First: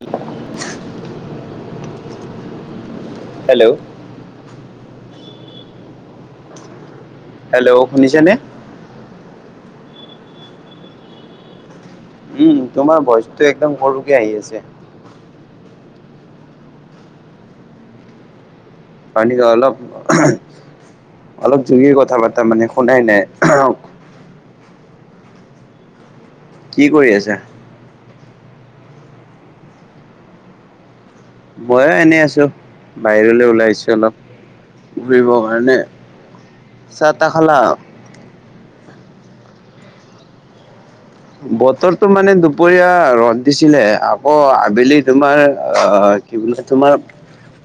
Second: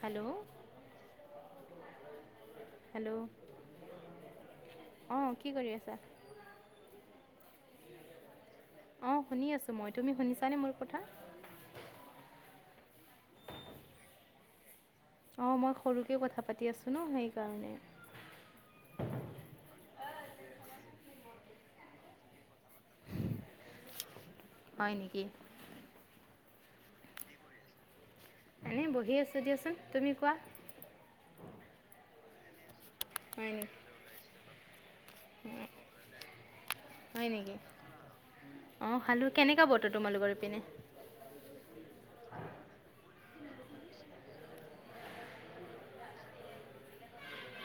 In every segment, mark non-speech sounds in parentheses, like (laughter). Hello hello hello অ কি কৰি আছা? হেল্ল' শুনিছেনে? অ শুনি আছো মই তুমি শুনিছানে মোৰ কথা? উম তোমাৰ ভইচটো একদম সৰুকে আহি আছে। অঁ মই সৰুকেই কথা পাতি আছোঁ ন সেইকাৰণে। পাৰি ন অলপ, অলপ জোৰকে কথা পাতা মানে শুনাই নাই। হয় নেকি? কি কৰি আছা? এনেই বহি আছোঁ দিয়াচোন, তুমি কোৱা। মইয়ো এনেই আছো বাহিৰলৈ হয় ওলাই নেকি আহিছো অলপ। ঘূৰিবৰ কাৰণে, চাহ হয় তাহ নেকি খালা? অঁ খালো, কেনেকা বতৰ তোমালোকৰ ইপিনে? বতৰটো মানে দুপৰীয়া ৰ'দ দিছিলে, আকৌ আবেলি তোমাৰ অঁ কি বোলে তোমাৰ (inaudible)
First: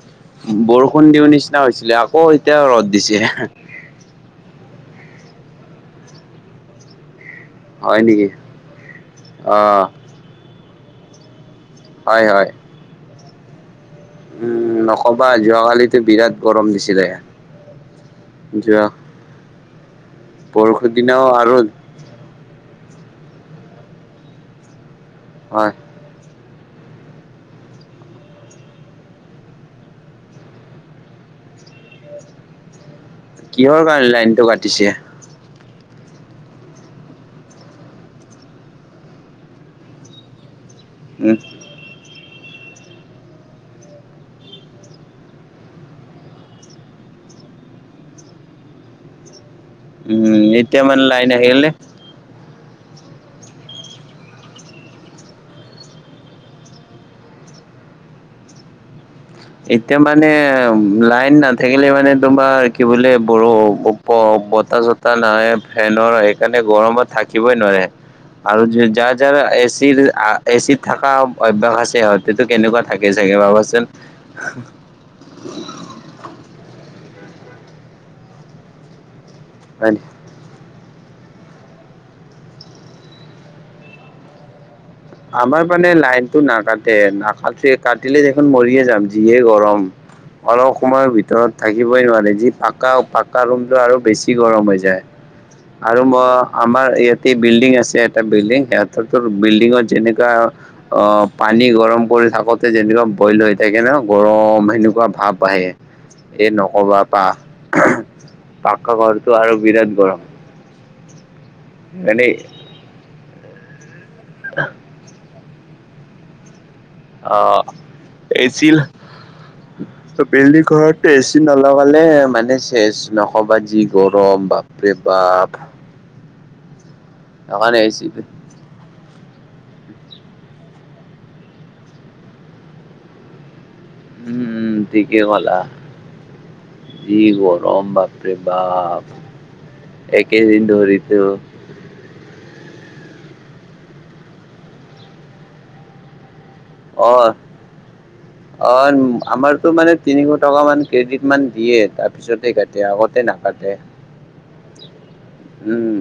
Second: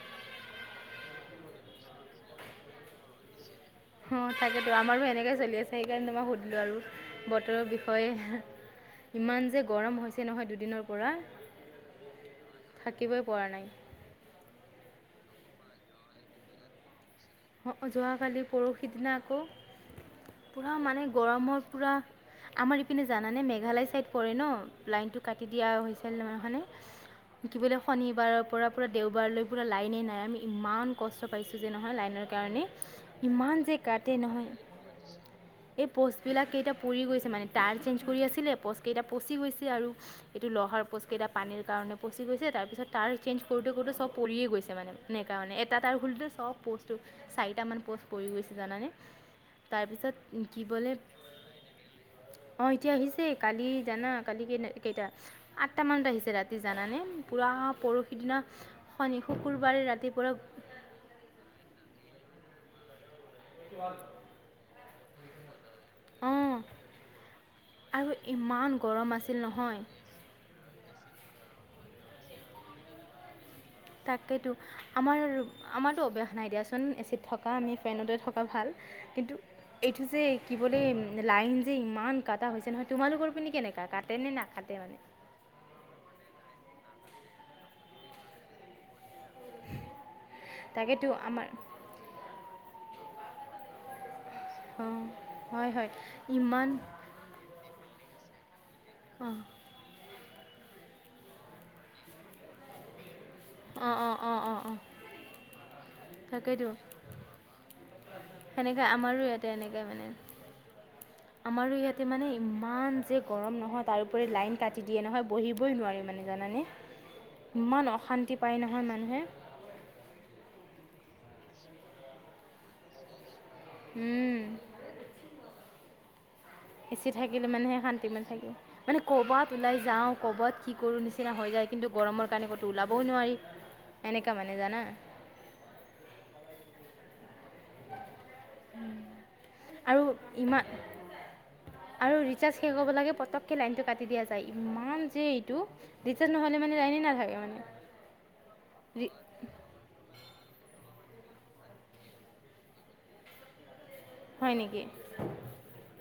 বৰষুণ দিওঁ নিচিনা হৈছিলে, আকৌ এতিয়া ৰ'দ দিছে। অঁ, তাকেতো আমাৰো এনেকে চলি আছে, সেইকাৰণে মই সুধিলো আৰু। বতৰৰ হয় নেকি বিষয়ে, ইমান অ যে গৰম হৈছে নহয় দুদিনৰ পৰা। হয় হয়। থাকিবই পৰা নাই। উম নকবা, যোৱাকালিটো বিৰাট গৰম দিছিলে। যোৱাকালি যোৱা পৰহিদিনা আকৌ পূৰা বৰষুৰ মানে দিনাও আৰু গৰমত পূৰা আমাৰ ইপিনে জানানে মেঘালয় চাইড পৰে ন, লাইনটো কাটি দিয়া হয় হৈছিল নহয় হয়নে? কি বোলে শনিবাৰৰ পৰা পূৰা দেওবাৰলৈ পূৰা লাইনে নাই আমি ইমান কষ্ট পাইছোঁ যে নহয় লাইনৰ। কাৰণে, ইমান যে কিহৰ কাৰণে কাতে লাইনটো নহয়। কাটিছে এই প'ষ্টবিলাক কেইটা পৰি গৈছে মানে তাৰ চেঞ্জ কৰি আছিলে প'ষ্ট কেইটা পচি গৈছে আৰু। এইটো লহাৰ প'ষ্ট কেইটা উম পানীৰ কাৰণে পচি গৈছে তাৰপিছত তাৰ চেইঞ্জ কৰোঁতে কৰোঁতে চব পৰিয়ে গৈছে, মানে নে কাৰণে এটা তাৰ খোলোঁতে চব প'ষ্ট চাৰিটামান প'ষ্ট পৰি গৈছে জানানে, তাৰপিছত উম কি এতিয়া বোলে মানে লাইন আহিলে অঁ, এতিয়া আহিছে কালি জানা কালি কেই কেইটা আঠটামান বাজিছে ৰাতি জানানে, পোৰা পৰহি দিনা শনি শুকুৰ এতিয়া মানে লাইন নাথাকিলে মানে তোমাৰ কি বোলে বৰ ব বতাহ চতাহ নাই ফেনৰ অঁ সেইকাৰণে গৰমত থাকিবই নোৱাৰে। আৰু আৰু ইমান গৰম যাৰ আছিল যাৰ এ নহয় চি আ এ চিত থকা অভ্যাস আছে সিহঁতেতো কেনেকুৱা থাকে চাগে ভাবাচোন। তাকেতো, আমাৰ আমাৰতো অভ্যাস নাই দিয়াচোন এ চিত থকা আমি ফেনতে থকা ভাল, কিন্তু হয় এইটো যে কি বোলে লাইন যে ইমান কাটা হৈছে নহয়, তোমালোকৰ পিনে কেনেকুৱা কাটেনে নাকাতে মানে? আমাৰ মানে লাইনটো নাকাটে, নাকাটে কাটিলে দেখোন মৰিয়ে যাম যিহে গৰম। অলপ তাকেতো সময়ৰ আমাৰ ভিতৰত থাকিবই নোৱাৰে, যি পাকা পাকা ৰুমটো আৰু বেছি গৰম হৈ অঁ যায়। হয় হয় আৰু ম ইমান আমাৰ ইয়াতে বিল্ডিং আছে এটা বিল্ডিং, সিহঁতো অঁ বিল্ডিঙত যেনেকা অঁ পানী গৰম কৰি থাকোতে যেনেকুৱা বইল হয়। অঁ সেইকাৰণে অঁ অঁ অঁ গৰম অঁ সেনেকুৱা ভাৱ আহে। এ তাকেতো নকবা পা সেনেকৈ পাকা আমাৰো ঘৰটো ইয়াতে আৰু এনেকৈ বিৰাট মানে গৰম। আমাৰো ইয়াতে মানে ইমান যে গৰম নহয়, তাৰ উপৰি লাইন কাটি দিয়ে নহয়। বহিবই নোৱাৰি মানে জানানে, অ ইমান অশান্তি পায় এচিল নহয় মানুহে। ত, বিল্ডিং ঘৰত এচি নলগালে মানে চেচ নক'বা যি গৰম, বা ৰে বাপ। এচি থাকিলে মানেহে সেইকাৰণে এচি শান্তিত মতে থাকে। মানে ক'ৰবাত ওলাই যাওঁ ক'ৰবাত কি কৰোঁ নিচিনা হৈ যায়, কিন্তু গৰমৰ কাৰণে ক'তো ওলাবয়ো নোৱাৰি। এনেকা মানে উম, জানা। ঠিকে কলা যি গৰম গৰম বাপৰে বাপ আৰু ইমান এইকেইদিন ধৰিতো আৰু ৰিচাৰ্জ শেষ হ'ব লাগে পটককৈ লাইনটো কাটি দিয়া যায় ইমান যে এইটো ৰিৰ্চাজ নহ'লে মানে লাইনেই অ' নাথাকে মানে। অ আমাৰতো মানে তিনিশ টকা মান কেইদিনমান দিয়ে তাৰপিছতে কাটে আগতে নাকাটে। হয় নেকি উম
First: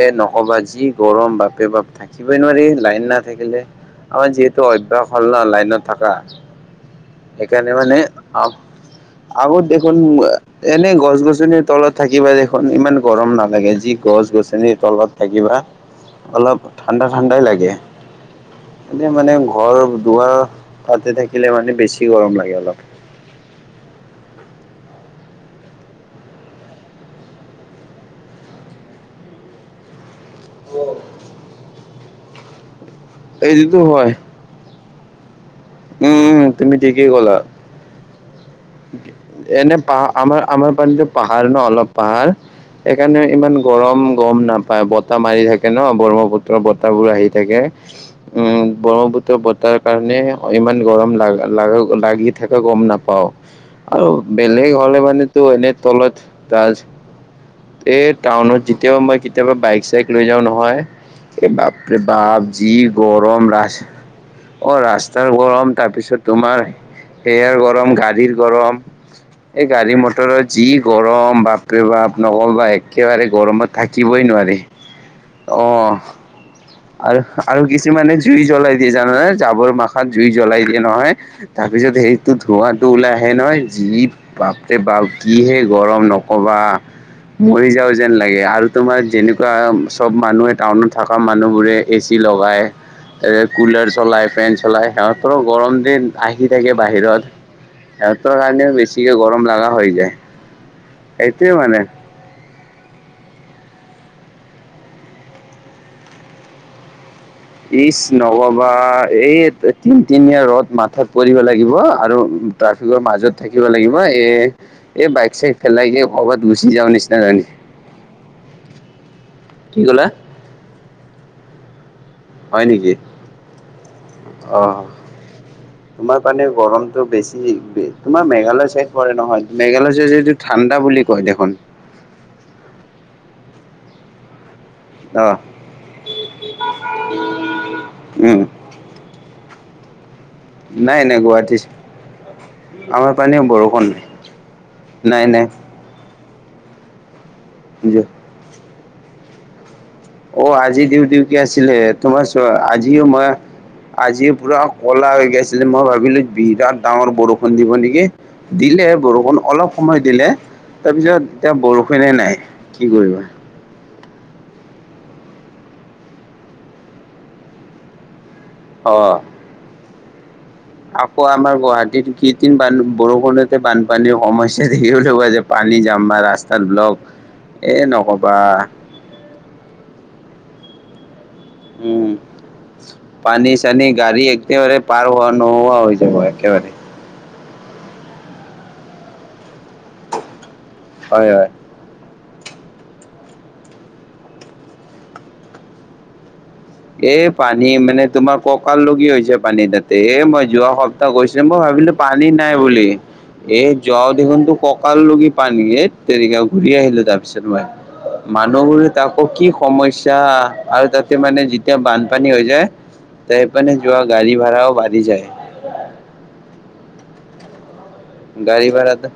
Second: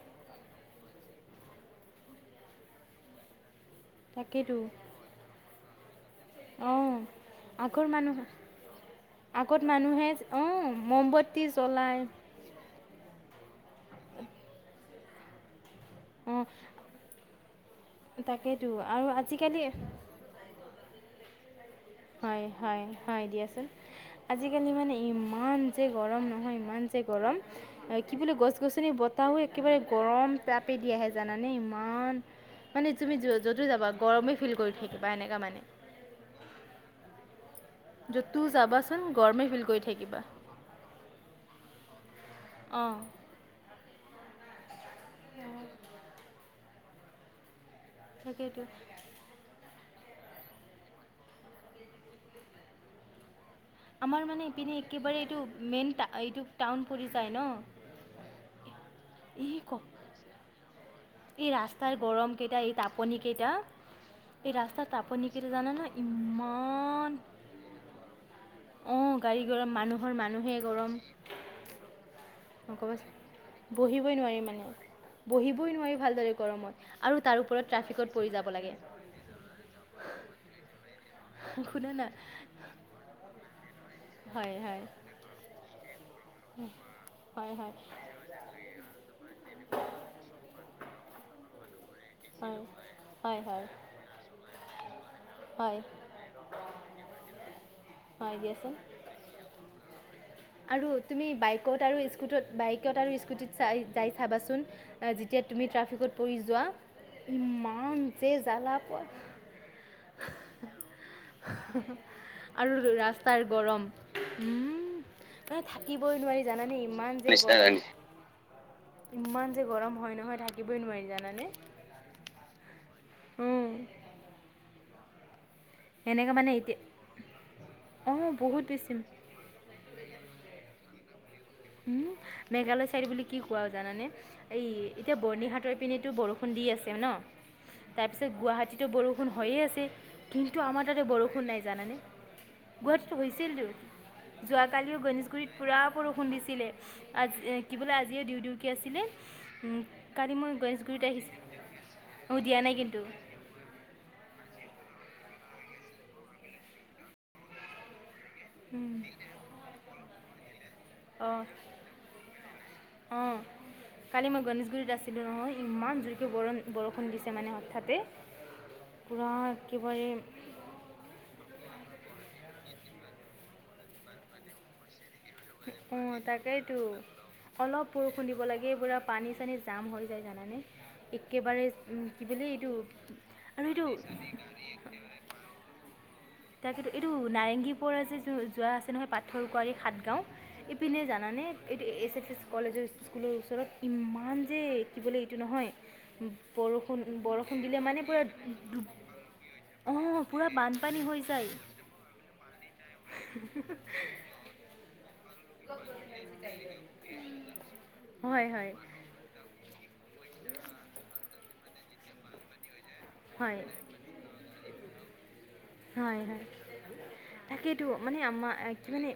এ নক'বা যি গৰম বাপৰে বাপ থাকিবই নোৱাৰি লাইন নাথাকিলে। আমাৰ তাকেইতো যিহেতু অভ্যাস হ'ল ন লাইনত থকা অঁ সেইকাৰণে আগৰ মানে মানুহ আগত দেখোন মানুহে অঁ এনেই গছ মমবতি গছনিৰ তলত জ্বলাই থাকিব দেখোন। খন ইমান গৰম নালাগে যি গছ গছনিৰ তলত থাকিবা অঁ অলপ ঠাণ্ডা ঠাণ্ডাই লাগে তাকেতো আৰু এনে মানে আজিকালি ঘৰ দুৱাৰ তাতে থাকিলে মানে বেছি। গৰম হয় লাগে অলপ হয় হয় দিয়াচোন। আজিকালি মানে ইমান যে গৰম নহয় ইমান যে গৰম কি বুলি গছ গছনি বতাহো একেবাৰে গৰম তাপে দি আহে জানানে ইমান মানে তুমি য'তে এইটোতো যাবা হয় গৰমে ফিল কৰি থাকিবা এনেকুৱা মানে। উম উ তুমি ঠিকেই কলা য'তো যাবা এনে পাহাৰ আমাৰ আমাৰ ফালে পাহাৰ ন অলপ পাহাৰ অঁ সেইকাৰণে ইমান গৰম গম নাপায় বতাহ মাৰি থাকে ন ব্ৰহ্মপুত্ৰৰ বতাহবোৰ আহি থাকে। তাকেইতো উম ব্ৰহ্মপুত্ৰ ত' বতাৰ কাৰণে ইমান গৰম ল ল লাগি থাকা গম নাপাওঁ। আৰু আমাৰ মানে বেলেগ ইপিনে হ'লে একেবাৰে এইটো মানেতো এনে মেইন তলত এইটো গাছ টাউন পৰি যায় ন এই টাউনত যেতিয়াও মই কেতিয়াবা এই ক বাইক চাইক লৈ যাও নহয়। এই ৰাস্তাৰ বাপে গৰমকেইটা এই বাপজি গৰম তাপনিকেইটা ৰাস, এই অ ৰাস্তাৰ তাপনিকেইটা গৰম, জানানা তাৰপিছত তোমাৰ ইমান হয়াৰ গৰম গাড়ীৰ গৰম অঁ এই গৰম গাড়ী মানুহৰ মটৰৰত মানুহে যি গৰম বা বাপ ৰে বাব নকবা একেবাৰে গৰমত বহিবই থাকিবই নোৱাৰি মানে অ, বহিবই নোৱাৰি ভালদৰে গৰমত আৰু তাৰ আৰু ওপৰত ট্ৰাফিকত কিছুমানে পৰি জুই যাব লাগে জ্বলাই দিয়ে জানো ন। জাবৰ মাখাত জুই জ্বলাই দিয়ে নহয়। শুনা তাৰপিছত না সেৰিতটো ধোঁৱটো ওলাই আহে নহয়, জি বাপ হয় ৰে হয় বাপ কিহে গৰম নকবা হয় মৰি হয় যাও যেন লাগে আৰু তোমাৰ যেনেকুৱা চব মানুহে টাউনত থকা মানুহবোৰে এ চি হয় লগাই। এ হয় হয় কুলাৰ চলাই, ফেন চলাই, সিহঁতৰো হয় গৰম দিন আহি থাকে বাহিৰত। হয় সিহতৰ দিয়াচোন কাৰণেও বেছিকে গৰম লগা হৈ যায় আৰু তুমি সেইটোৱে মানে। বাইকত আৰু স্কো স্কুটত বাইকত আৰু স্কুটিত চাই যাই চাবাচোন। যেতিয়া তুমি ট্ৰাফিকত পৰি যোৱা, ইমান ইছ যে জ্বালা নববা পৰে এইত তিন তিনীয়া ৰ'দ মাথাত পৰিব লাগিব আৰু আৰু ট্ৰাফিকৰ মাজত ৰাস্তাৰ থাকিব গৰম লাগিব এ এই বাইক চাইক মানে পেলাই কি থাকিবই নোৱাৰি কৰবাত গুচি জানানে যাওঁ ইমান নিচিনা যে কাৰণে, গৰম ইমান যে গৰম ক'লা হয় নহয় থাকিবই নোৱাৰি জানানে। হয় নেকি উম। অ'। তোমাৰ সেনেকৈ কাৰনে মানে এতিয়া গৰমতটো বেছি। অঁ তোমাৰ বহুত মেঘালয় চাইড বেছি পৰে নহয় মেঘালয় চাইদেটো ঠাণ্ডা বুলি কয় দেখোন। উম, মেঘালয় চাইড বুলি কি কোৱা জানানে? এই এতিয়া অ বৰ্ণিহাটৰ পিনেতো বৰষুণ দি আছে ন? তাৰপিছত উম গুৱাহাটীত বৰষুণ হৈয়ে আছে, কিন্তু আমাৰ নাই তাতে বৰষুণ গুৱাহাটী নাই জানানে। আমাৰ গুৱাহাটীটো পানে হৈছিল টো, বৰষুণ যোৱাকালিও নাই নাই গণেশগুৰিত পুৰা বৰষুণ দিছিলে, আজি কি বোলে, নাই, আজিয়ে দিওঁ দিওঁ কে আছিলে কালি অ', মই আজি গণেশগুৰিত দিওঁ দিওঁ কে আহিছোঁ আছিলে। তোমাৰ অঁ দিয়া নাই কিন্তু আজিও মই আজি পুৰা ক'লা হৈ গৈছিলে। মই ভাবিলোঁ বিৰাট ডাঙৰ বৰষুণ দিব নেকি? দিলে উম, বৰষুণ অলপ সময় দিলে। তাৰপিছত অঁ এতিয়া বৰষুনে নাই কি কৰিবা। অঁ কালি মই গণেশগুৰিত আছিলোঁ নহয়, ইমান জোৰকৈ বৰ বৰষুণ দিছে মানে হঠাতে। অ' পুৰা একেবাৰে আকৌ আমাৰ গুৱাহাটীত কেইদিন বান বৰষুণতে বানপানীৰ সমস্যা দেখিবলৈ পোৱা যাব। অ' তাকেইতো, এ অলপ বৰষুণ নক'বা দিব লাগে, পুৰা পানী জাম হৈ যায় জানানে? একেবাৰে উম, কি বোলে এইটো পানী আৰু চানী গাড়ী এইটো, একেবাৰে পাৰ হোৱা নোহোৱা হৈ যাব একে তাকেতো এইটো নাৰেংগীৰ পৰা যে যোৱা আছে নহয় পাথৰ কুঁৱাৰী সাতগাঁও, ইপিনে হয় জানানে হয়। এইটো এছ, এছ, কলেজৰ স্কুলৰ ওচৰত ইমান যে কি বোলে এইটো নহয়। উম, বৰষুণ এ বৰষুণ পানী দিলে মানে পূৰা তোমাৰ ককাল ডুব লগি হৈছে পানী। তাতে অঁ এ মই পূৰা যোৱা বানপানী সপ্তাহ হৈ গৈছো যায় মই ভাবিলো পানী নাই বুলি। এ যাওঁ দেখোন তো ককাল লি পানী ধেদ তেৰিকা ঘূৰি আহিলোঁ তাৰ পিছত মই, হয় হয় মানুহবোৰে আকৌ কি সমস্যা, আৰু তাতে মানে যেতিয়া বানপানী হৈ যায় তেইপ হয় নে যোৱা গাড়ী ভাড়া বাঢ়ি যায়। হয়, হয়। তাকেইতো মানে আমাৰ গাড়ী কি ভাড়াটো মানে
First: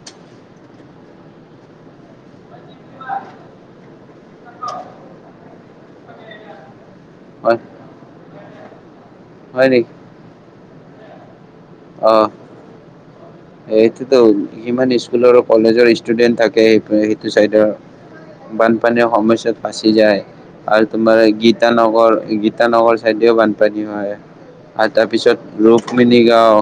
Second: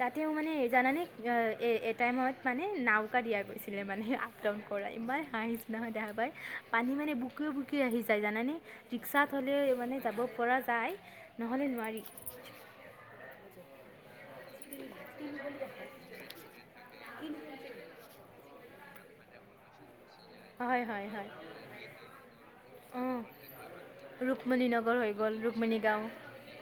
তাতেও মানে জানানে, এ, ‌এটাইমত মানে নাওকা দিয়া গৈছিলে মানে। একদম কৰা। ইমান হাঁহিছে নহয় দেখা পাই, পানী মানে বুকুৱ হয় বুকু আহি যায় জানানে। ৰিক্সাত হ'লে হয় নেকি মানে যাব পৰা যায়, নহ'লে নোৱাৰি অ এইটোতো সিমান স্কুলৰ কলেজৰ ষ্টুডেণ্ট থাকে সেই সেইটো চাইডৰ। বানপানী সমস্যা ফাচি যায়। হয় আৰু হয় তোমাৰ হয় গীতানগৰ, গীতানগৰ অঁ চাইডেও বানপানী হয়, ৰুক্মণি আৰু নগৰ তাৰ হৈ গ'ল পিছত ৰুক্মণি গাঁও ৰুক্মিণী গাওঁ,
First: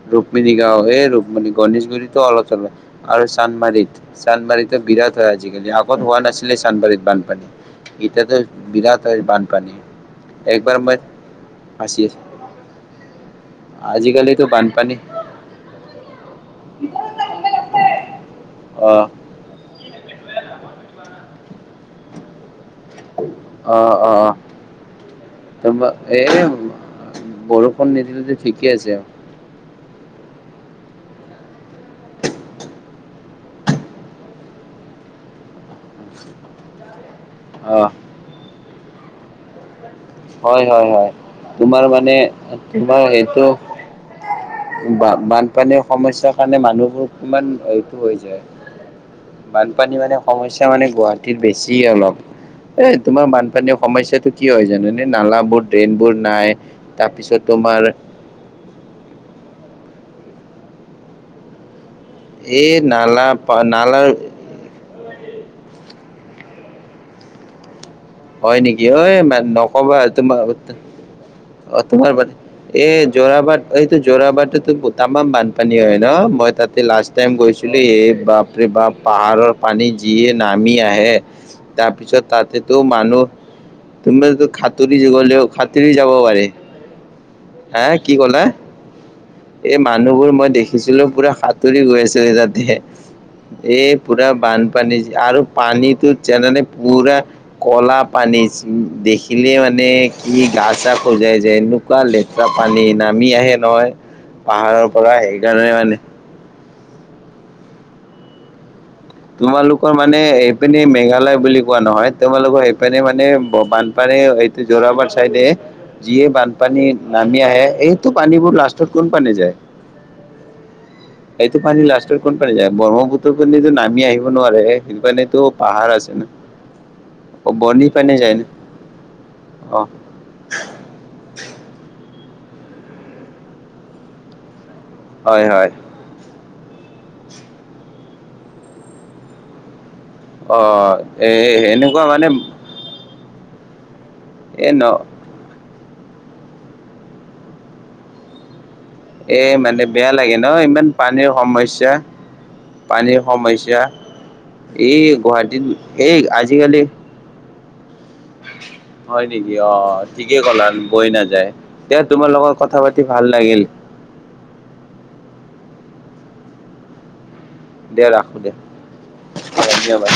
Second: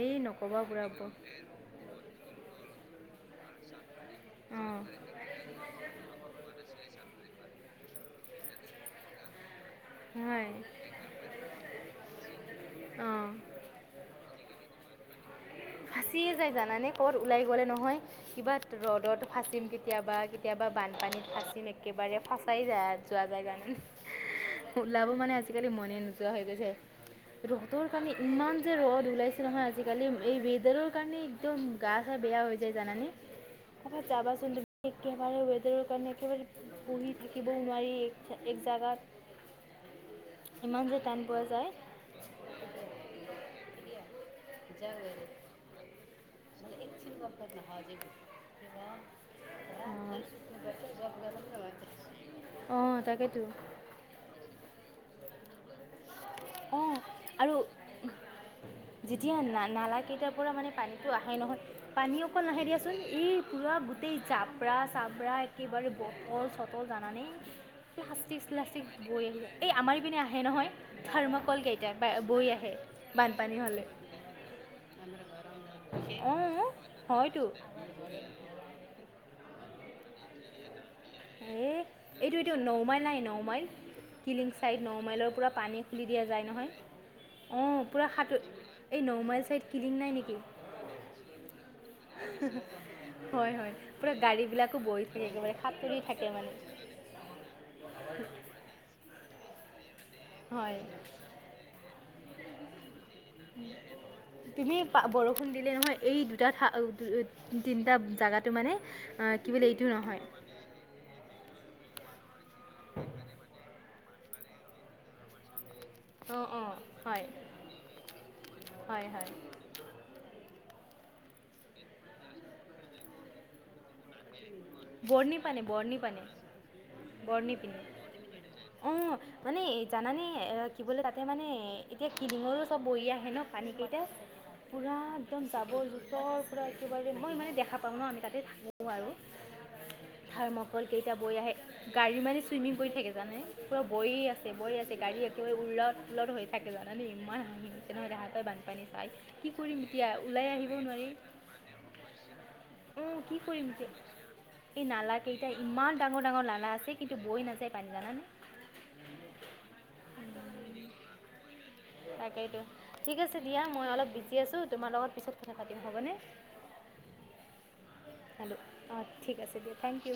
এই ৰুক্মিণী নক'বা গাওঁ, বুঢ়াব এই ৰ মানে গণেশগুৰিতো অলপ চলপ, আৰু চান্দমাৰীত। চান্দমাৰীটো অঁ বিৰাট হয় আজিকালি, আগত হোৱা নাছিলে চান্দমাৰীত বানপানী। এতিয়াটো বিৰাট হয় বানপানী। হয় একবাৰ মই ফাছি অঁ আছিলোঁ। আজিকালিটো বানপানী ফাচিয়ে যায় জানানে, ক'বাত ওলাই গ'লে নহয় কিবা অ' ৰ'দত ফাঁচিম কেতিয়াবা, কেতিয়াবা বানপানীত ফাঁচিম একেবাৰে ফাচাই যায় যোৱা যায় জানানে, অ' অ' ওলাব মানে আজিকালি তোমাৰ মনে এই নোযোৱা হৈ গৈছে। ৰ'দৰ বৰষুণ কাৰণে, নিদিলেতো ইমান ঠিকে যে আছে ৰ'দ উলাইছে। নহয় আজিকালি, এই ৱেডাৰৰ কাৰণে একদম গা চা বেয়া হৈ যায় জানানে। ত যাবাচোন তুমি একেবাৰে ৱেডাৰৰ কাৰণে, একেবাৰে বহি থাকিবও অ' নোৱাৰি তে এক জাগাত হয় হয় হয়, পোৱা যায় তোমাৰ মানে, তোমাৰ এইটো বা-বানপানীৰ সমস্যাৰ কাৰণে মানুহবোৰ কিমান এইটো হৈ যায়। বানপানী মানে সমস্যা মানে গুৱাহাটীত বেছি অলপ। এ, অঁ তোমাৰ তাকেতো বানপানী সমস্যাটো কি হয় জানা নে না নালাবোৰ, ড্ৰেইনবোৰ নাই অঁ তাৰপিছত আৰু তোমাৰ যেতিয়া না-নালা কেইটাৰ পৰা মানে পানীটো আহে নহয় পানী অকন আহে এই দিয়াচোন, নালা এই কোলা নালাৰ গোটেই জাপ প্ৰা, চাব্ৰা একেবাৰে বটল চটল জানানে? প্লাষ্টিক হয় চালষ্টিক নেকি ঐ বৈ আহ, এই আমাৰ নকবা ইপিনে আহে তোমাৰ নহয় থাৰ্মাকল অ কেইটা তোমাৰ বাদ বৈ আহে। এই বানপানী যোৰাবাট হ'লে এইটো যোৰাবাটটো তামাম বান পানী হয় ন' মই অঁ তাতে লাষ্ট টাইম হয়তো গৈছিলোঁ এই বাপৰে বাপ পাহাৰৰ পানী যিয়ে নামি আহে। এ, তাৰপিছত এইটো এইটো ন তাতেতো নমাইল নাই, মানুহ নমাইল, তুমিতো কিলিং চাইড সাঁতুৰি নমাইলৰ গলেও পৰা পানী সাঁতুৰি খুলি যাব দিয়া যায় পাৰে নহয়। হা অ' পোৰা কি সাত, ক'লা এই নমাইল চাইড কিলিং নাই নেকি? ছিলো পুৰা সাঁতুৰি গৈ আছোঁ এ, তাতে। হয় হয় এই পূৰা পুৰা গাড়ীবিলাকো বানপানী বৈ থাকে আৰু একেবাৰে সাঁতুৰি পানীটো থাকে জানানে মানে পুৰা ক'লা পানী, দেখিলে মানে ই গা হয় চা খজাই যায়, এনেকুৱা লে পুৰা পানী, নামি আহে নহয় তুমি পাহাৰৰ পা পৰা বৰষুণ দিলে সেইকাৰণে মানে। নহয় এই দুটা ঠা, তিনিটা জাগাটো মানে আহ, কি বোলে এইটো তোমালোকৰ মানে নহয় এ এইপিনে মেঘালয় বুলি কোৱা নহয়, তোমালোকৰ সেইপিনে মানে বানপানী, এইটো যোৰাবাট চাইডে যিয়ে অঁ অঁ বানপানী হয় নামি আহে এইটো পানীবোৰ লাষ্টত হয় কোন হয় ফালে যায়? এইটো পানী লাষ্টৰ কোনফালে যায়, ব্ৰহ্মপুত্ৰৰ পিনেটো নামি আহিব নোৱাৰে, সেইপিনেতো পাহাৰ আছে ন'। অ বৰ্নি পিনে। বনি পানী যায় ন অ', মানে অ জানানে এ কি বোলে তাতে মানে এতিয়া কিলিঙৰো চব বৈ আহে ন' পানীকেইটা? পূৰা একদম হয় হয় জাবৰ জো থৰ পোৰা একেবাৰে, মই মানে দেখা পাওঁ ন' আমি তাতে থাকোঁ আৰু। অ থাৰ্মকল কেইটা এ বৈ আহে। এনেকুৱা গাড়ী মানে চুইমিং কৰি থাকে জানেনে, পুৰা বৈয়ে আছে, এ বৈয়ে ন আছে গাড়ী একে উলট পোলট হৈ থাকে জানানে, ইমান হাঁহি উঠে নহয় তেহাতক বান পানী চাই। এ কি কৰিম মানে বেয়া এতিয়া লাগে ন উলাই আহিবও ইমান নোৱাৰি। পানীৰ সমস্যা উ, পানীৰ কি কৰিম সমস্যা এতে, এই নালা কেইটা, গুৱাহাটীত ইমান এই ডাঙৰ ডাঙৰ নালা আজিকালি আছে। কিন্তু বৈ নাযায় পানী জানানে? হয় নেকি, অ', ঠিকেই ক'লা বৈ নাযায়। তে তোমাৰ লগত কথা পাতি ভাল লাগিল। তি আছোঁ, তোমাৰ লগত পিছত কথা পাতিম হ'বনে? দিয়া ৰাখো দিয়া হেল্ল', অ' ঠিক আছে দিয়া, থেংক ধন্যবাদ ইউ।